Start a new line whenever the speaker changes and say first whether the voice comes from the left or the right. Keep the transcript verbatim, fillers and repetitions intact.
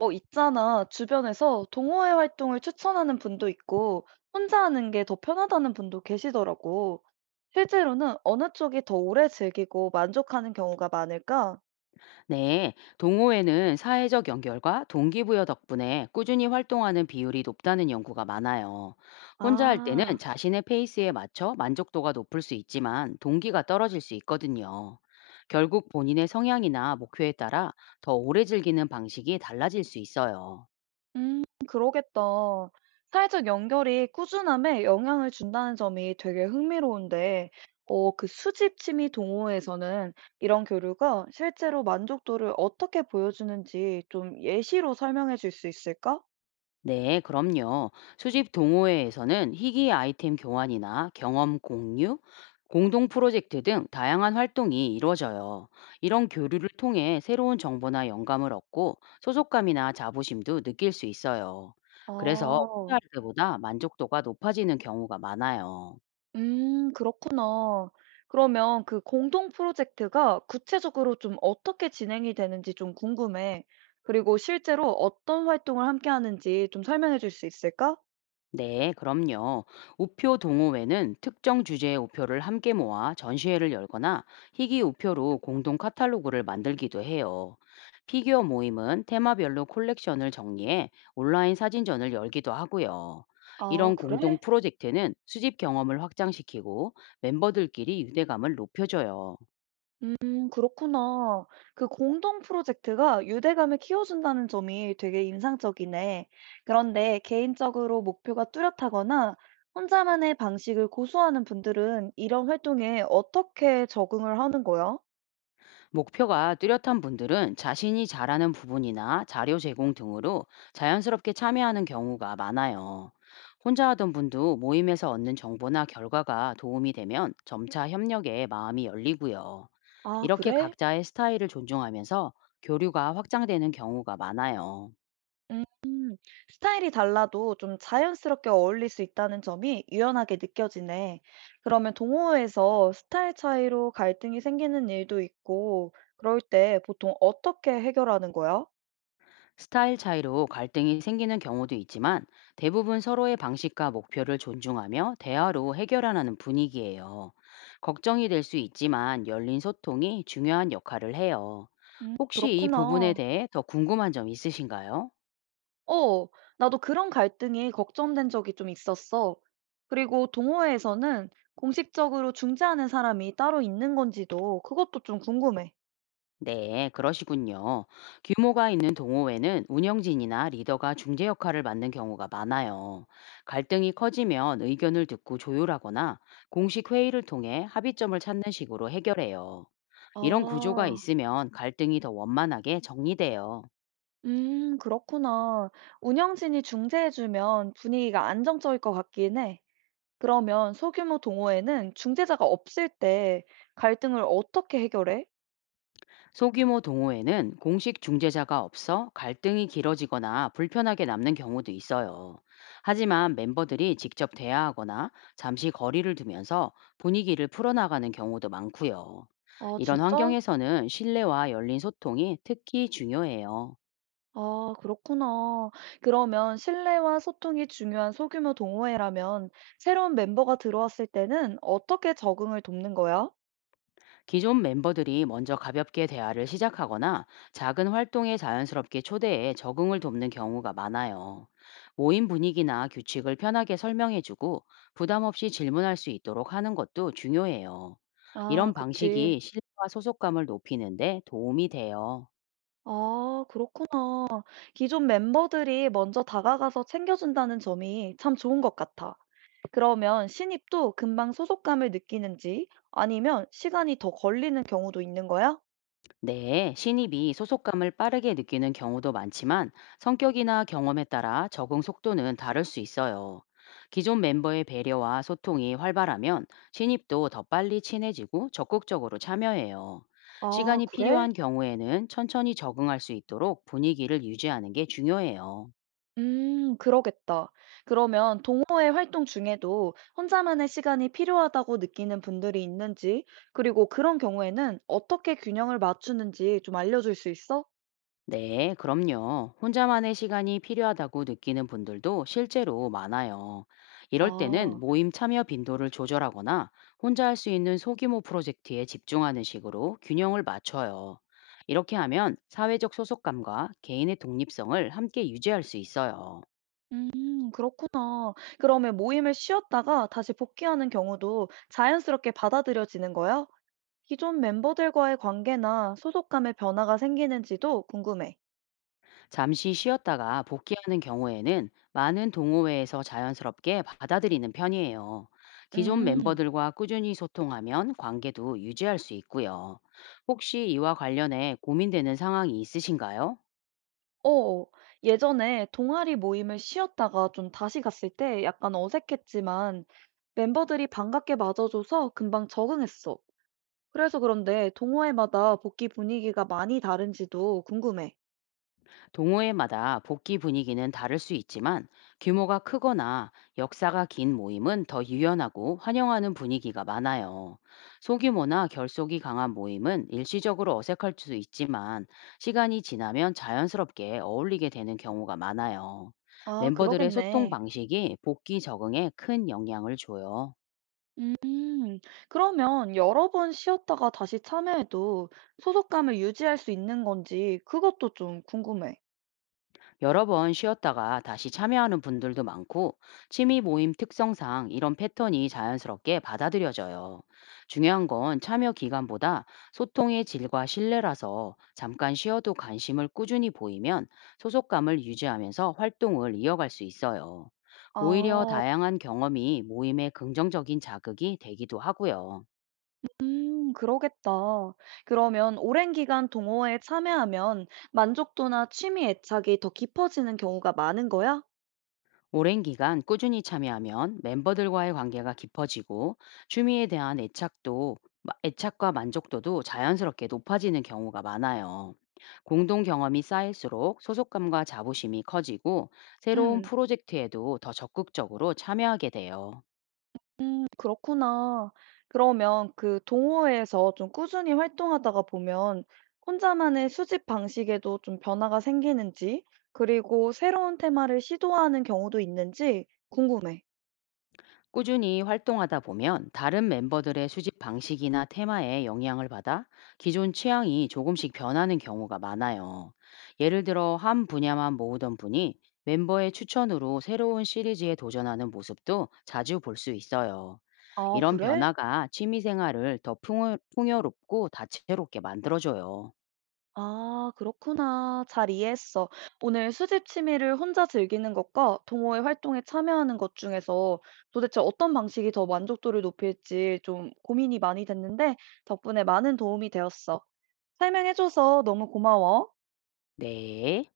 right: 어, 있잖아. 주변에서 동호회 활동을 추천하는 분도 있고, 혼자 하는 게 더 편하다는 분도 계시더라고. 실제로는 어느 쪽이 더 오래 즐기고 만족하는 경우가 많을까?
left: 네, 동호회는 사회적 연결과 동기부여 덕분에 꾸준히 활동하는 비율이 높다는 연구가 많아요. 혼자 할 때는
right: 아,
left: 자신의 페이스에 맞춰 만족도가 높을 수 있지만 동기가 떨어질 수 있거든요. 결국 본인의 성향이나 목표에 따라 더 오래 즐기는 방식이 달라질 수 있어요.
right: 음, 그러겠다. 사회적 연결이 꾸준함에 영향을 준다는 점이 되게 흥미로운데, 어, 그 수집 취미 동호회에서는 이런 교류가 실제로 만족도를 어떻게 보여주는지 좀 예시로 설명해 줄 수 있을까?
left: 네, 그럼요. 수집 동호회에서는 희귀 아이템 교환이나 경험 공유, 공동 프로젝트 등 다양한 활동이 이루어져요. 이런 교류를 통해 새로운 정보나 영감을 얻고 소속감이나 자부심도 느낄 수 있어요. 그래서 혼자 할
right: 아,
left: 때보다 만족도가 높아지는 경우가 많아요.
right: 음, 그렇구나. 그러면 그 공동 프로젝트가 구체적으로 좀 어떻게 진행이 되는지 좀 궁금해. 그리고 실제로 어떤 활동을 함께 하는지 좀 설명해 줄 수 있을까?
left: 네, 그럼요. 우표 동호회는 특정 주제의 우표를 함께 모아 전시회를 열거나 희귀 우표로 공동 카탈로그를 만들기도 해요. 피규어 모임은 테마별로 콜렉션을 정리해 온라인 사진전을 열기도 하고요.
right: 아,
left: 이런 공동
right: 그래?
left: 프로젝트는 수집 경험을 확장시키고 멤버들끼리 유대감을 높여줘요.
right: 음, 그렇구나. 그 공동 프로젝트가 유대감을 키워준다는 점이 되게 인상적이네. 그런데 개인적으로 목표가 뚜렷하거나 혼자만의 방식을 고수하는 분들은 이런 활동에 어떻게 적응을 하는 거야?
left: 목표가 뚜렷한 분들은 자신이 잘하는 부분이나 자료 제공 등으로 자연스럽게 참여하는 경우가 많아요. 혼자 하던 분도 모임에서 얻는 정보나 결과가 도움이 되면 점차 협력에 마음이 열리고요.
right: 아,
left: 이렇게
right: 그래?
left: 각자의 스타일을 존중하면서 교류가 확장되는 경우가 많아요.
right: 음. 스타일이 달라도 좀 자연스럽게 어울릴 수 있다는 점이 유연하게 느껴지네. 그러면 동호회에서 스타일 차이로 갈등이 생기는 일도 있고, 그럴 때 보통 어떻게 해결하는 거야?
left: 스타일 차이로 갈등이 생기는 경우도 있지만 대부분 서로의 방식과 목표를 존중하며 대화로 해결하는 분위기예요. 걱정이 될 수 있지만 열린 소통이 중요한 역할을 해요.
right: 음,
left: 혹시 이 부분에
right: 그렇구나.
left: 대해 더 궁금한 점 있으신가요?
right: 어, 나도 그런 갈등이 걱정된 적이 좀 있었어. 그리고 동호회에서는 공식적으로 중재하는 사람이 따로 있는 건지도 그것도 좀 궁금해.
left: 네, 그러시군요. 규모가 있는 동호회는 운영진이나 리더가 중재 역할을 맡는 경우가 많아요. 갈등이 커지면 의견을 듣고 조율하거나 공식 회의를 통해 합의점을 찾는 식으로 해결해요. 이런 구조가
right: 아,
left: 있으면 갈등이 더 원만하게 정리돼요.
right: 음, 그렇구나. 운영진이 중재해주면 분위기가 안정적일 것 같긴 해. 그러면 소규모 동호회는 중재자가 없을 때 갈등을 어떻게 해결해?
left: 소규모 동호회는 공식 중재자가 없어 갈등이 길어지거나 불편하게 남는 경우도 있어요. 하지만 멤버들이 직접 대화하거나 잠시 거리를 두면서 분위기를 풀어나가는 경우도 많고요.
right: 아,
left: 이런
right: 진짜?
left: 환경에서는 신뢰와 열린 소통이 특히 중요해요.
right: 아, 그렇구나. 그러면 신뢰와 소통이 중요한 소규모 동호회라면 새로운 멤버가 들어왔을 때는 어떻게 적응을 돕는 거야?
left: 기존 멤버들이 먼저 가볍게 대화를 시작하거나 작은 활동에 자연스럽게 초대해 적응을 돕는 경우가 많아요. 모임 분위기나 규칙을 편하게 설명해주고 부담 없이 질문할 수 있도록 하는 것도 중요해요. 이런
right: 아, 그치.
left: 방식이 신뢰와 소속감을 높이는데 도움이 돼요.
right: 아, 그렇구나. 기존 멤버들이 먼저 다가가서 챙겨준다는 점이 참 좋은 것 같아. 그러면 신입도 금방 소속감을 느끼는지 아니면 시간이 더 걸리는 경우도 있는 거야?
left: 네, 신입이 소속감을 빠르게 느끼는 경우도 많지만 성격이나 경험에 따라 적응 속도는 다를 수 있어요. 기존 멤버의 배려와 소통이 활발하면 신입도 더 빨리 친해지고 적극적으로 참여해요.
right: 아,
left: 시간이
right: 그래?
left: 필요한 경우에는 천천히 적응할 수 있도록 분위기를 유지하는 게 중요해요.
right: 음, 그러겠다. 그러면 동호회 활동 중에도 혼자만의 시간이 필요하다고 느끼는 분들이 있는지, 그리고 그런 경우에는 어떻게 균형을 맞추는지 좀 알려줄 수 있어?
left: 네, 그럼요. 혼자만의 시간이 필요하다고 느끼는 분들도 실제로 많아요. 이럴 때는
right: 아,
left: 모임 참여 빈도를 조절하거나 혼자 할 수 있는 소규모 프로젝트에 집중하는 식으로 균형을 맞춰요. 이렇게 하면 사회적 소속감과 개인의 독립성을 함께 유지할 수 있어요.
right: 음, 그렇구나. 그러면 모임을 쉬었다가 다시 복귀하는 경우도 자연스럽게 받아들여지는 거야? 기존 멤버들과의 관계나 소속감의 변화가 생기는지도 궁금해.
left: 잠시 쉬었다가 복귀하는 경우에는 많은 동호회에서 자연스럽게 받아들이는 편이에요. 기존
right: 음,
left: 멤버들과 꾸준히 소통하면 관계도 유지할 수 있고요. 혹시 이와 관련해 고민되는 상황이 있으신가요?
right: 어, 예전에 동아리 모임을 쉬었다가 좀 다시 갔을 때 약간 어색했지만 멤버들이 반갑게 맞아줘서 금방 적응했어. 그래서 그런데 동호회마다 복귀 분위기가 많이 다른지도 궁금해.
left: 동호회마다 복귀 분위기는 다를 수 있지만 규모가 크거나 역사가 긴 모임은 더 유연하고 환영하는 분위기가 많아요. 소규모나 결속이 강한 모임은 일시적으로 어색할 수 있지만 시간이 지나면 자연스럽게 어울리게 되는 경우가 많아요.
right: 아,
left: 멤버들의 소통
right: 그러겠네.
left: 방식이 복귀 적응에 큰 영향을 줘요.
right: 음, 그러면 여러 번 쉬었다가 다시 참여해도 소속감을 유지할 수 있는 건지 그것도 좀 궁금해.
left: 여러 번 쉬었다가 다시 참여하는 분들도 많고 취미 모임 특성상 이런 패턴이 자연스럽게 받아들여져요. 중요한 건 참여 기간보다 소통의 질과 신뢰라서 잠깐 쉬어도 관심을 꾸준히 보이면 소속감을 유지하면서 활동을 이어갈 수 있어요. 오히려
right: 아.
left: 다양한 경험이 모임의 긍정적인 자극이 되기도 하고요.
right: 음, 그러겠다. 그러면 오랜 기간 동호회에 참여하면 만족도나 취미 애착이 더 깊어지는 경우가 많은 거야?
left: 오랜 기간 꾸준히 참여하면 멤버들과의 관계가 깊어지고 취미에 대한 애착도 애착과 만족도도 자연스럽게 높아지는 경우가 많아요. 공동 경험이 쌓일수록 소속감과 자부심이 커지고 새로운
right: 음,
left: 프로젝트에도 더 적극적으로 참여하게 돼요.
right: 음, 그렇구나. 그러면 그 동호회에서 좀 꾸준히 활동하다가 보면 혼자만의 수집 방식에도 좀 변화가 생기는지, 그리고 새로운 테마를 시도하는 경우도 있는지 궁금해.
left: 꾸준히 활동하다 보면 다른 멤버들의 수집 방식이나 테마에 영향을 받아 기존 취향이 조금씩 변하는 경우가 많아요. 예를 들어 한 분야만 모으던 분이 멤버의 추천으로 새로운 시리즈에 도전하는 모습도 자주 볼 수 있어요.
right: 아,
left: 이런
right: 그래?
left: 변화가 취미 생활을 더 풍요- 풍요롭고 다채롭게 만들어줘요.
right: 아, 그렇구나. 잘 이해했어. 오늘 수집 취미를 혼자 즐기는 것과 동호회 활동에 참여하는 것 중에서 도대체 어떤 방식이 더 만족도를 높일지 좀 고민이 많이 됐는데 덕분에 많은 도움이 되었어. 설명해줘서 너무 고마워.
left: 네.